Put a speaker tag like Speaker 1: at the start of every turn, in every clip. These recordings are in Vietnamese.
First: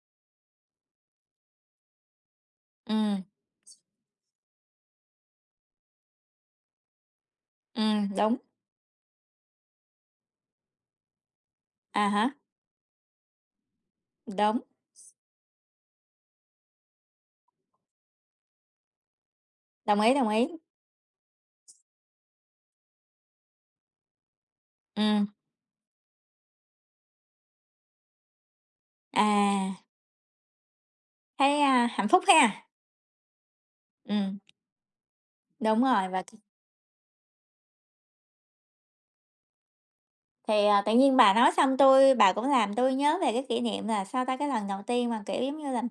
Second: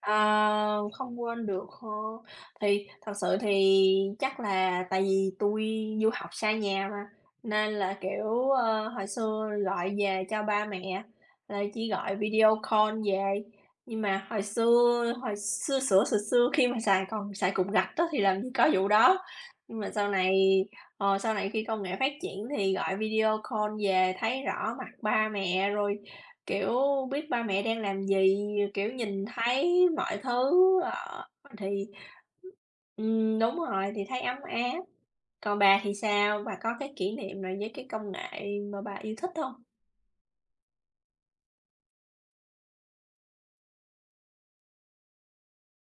Speaker 1: Ờ, không quên được hơ, thì thật
Speaker 2: Ừm.
Speaker 1: sự thì chắc là tại vì tui du học xa nhà mà, nên là,
Speaker 2: Ừm, đúng.
Speaker 1: kiểu, ơ, hồi xưa gọi về cho ba mẹ, là chỉ
Speaker 2: À
Speaker 1: gọi
Speaker 2: há.
Speaker 1: video call về. Nhưng mà hồi
Speaker 2: Đúng.
Speaker 1: xưa hồi xưa xửa xừa xưa khi mà xài còn xài cục gạch á thì làm gì có vụ đó, nhưng mà
Speaker 2: Đồng
Speaker 1: sau
Speaker 2: ý, đồng
Speaker 1: này,
Speaker 2: ý!
Speaker 1: ờ, sau này khi công nghệ phát triển thì gọi video call về thấy rõ mặt
Speaker 2: Ừm.
Speaker 1: ba mẹ rồi, kiểu, biết ba mẹ đang làm gì, r kiểu, nhìn
Speaker 2: À.
Speaker 1: thấy mọi thứ, ờ,
Speaker 2: Thấy,
Speaker 1: thì
Speaker 2: a, hạnh phúc ha.
Speaker 1: ừm, đúng rồi, thì thấy
Speaker 2: Ừm.
Speaker 1: ấm áp. Còn bà
Speaker 2: Đúng
Speaker 1: thì
Speaker 2: rồi, và t
Speaker 1: sao? Bà có cái kỷ niệm nào với cái công nghệ mà bà yêu thích hông?
Speaker 2: Thì, à, tự nhiên bà nói xong tui bà cũng làm tui nhớ về cái kỷ niệm là, sao ta, cái lần đầu tiên mà, kiểu giống như là,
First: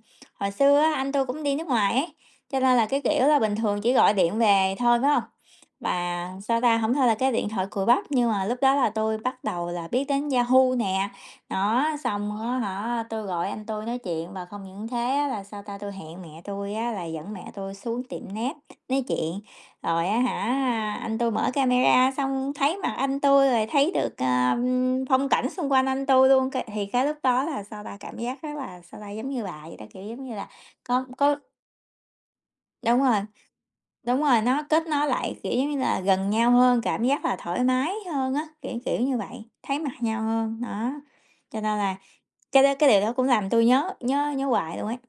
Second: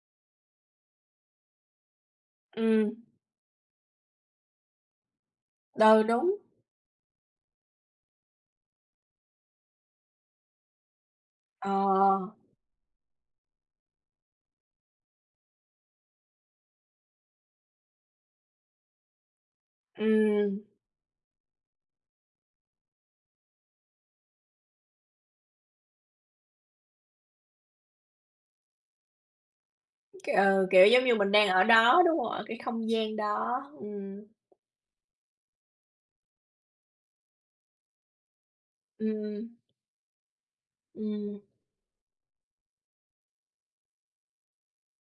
Speaker 2: hồi xưa á, anh tui cũng đi nước ngoài ấy, cho nên là,
Speaker 1: Ừm.
Speaker 2: cái kiểu là, bình thường chỉ gọi điện về thôi, phải hông?
Speaker 1: Ừ,
Speaker 2: Và,
Speaker 1: đúng.
Speaker 2: sao ta, hông thôi là cái điện thoại cùi bắp, nhưng mà lúc đó là tui bắt đầu là biết đến Yahoo nè, đó.
Speaker 1: Ờ.
Speaker 2: Xong á hả, tui gọi anh tui nói chuyện và không những thế á, là sao ta, tui hẹn mẹ tui á là dẫn mẹ tui xuống tiệm net nói chuyện. Rồi á
Speaker 1: Ừm.
Speaker 2: hả, anh tui mở camera xong thấy mặt anh tui rồi thấy được, ơ, phong cảnh xung quanh anh tui luôn cái thì cái lúc đó là, sao ta, cảm giác rất là, sao ta, giống như bà vậy đó, kiểu, giống như là
Speaker 1: Ừ, kiểu,
Speaker 2: có
Speaker 1: giống như mình
Speaker 2: có
Speaker 1: đang ở đó, đúng hông? Ở cái không
Speaker 2: Đúng
Speaker 1: gian
Speaker 2: rồi,
Speaker 1: đó,
Speaker 2: đúng
Speaker 1: ừm.
Speaker 2: rồi, nó kết nối lại, kiểu giống như là, gần nhau hơn, cảm giác là thoải mái hơn á, kiểu, kiểu, như vậy,
Speaker 1: Ừm.
Speaker 2: thấy mặt nhau hơn, đó,
Speaker 1: Ừm.
Speaker 2: cho nên là cái đó cái điều đó cũng làm tui nhớ nhớ nhớ hoài luôn ấy.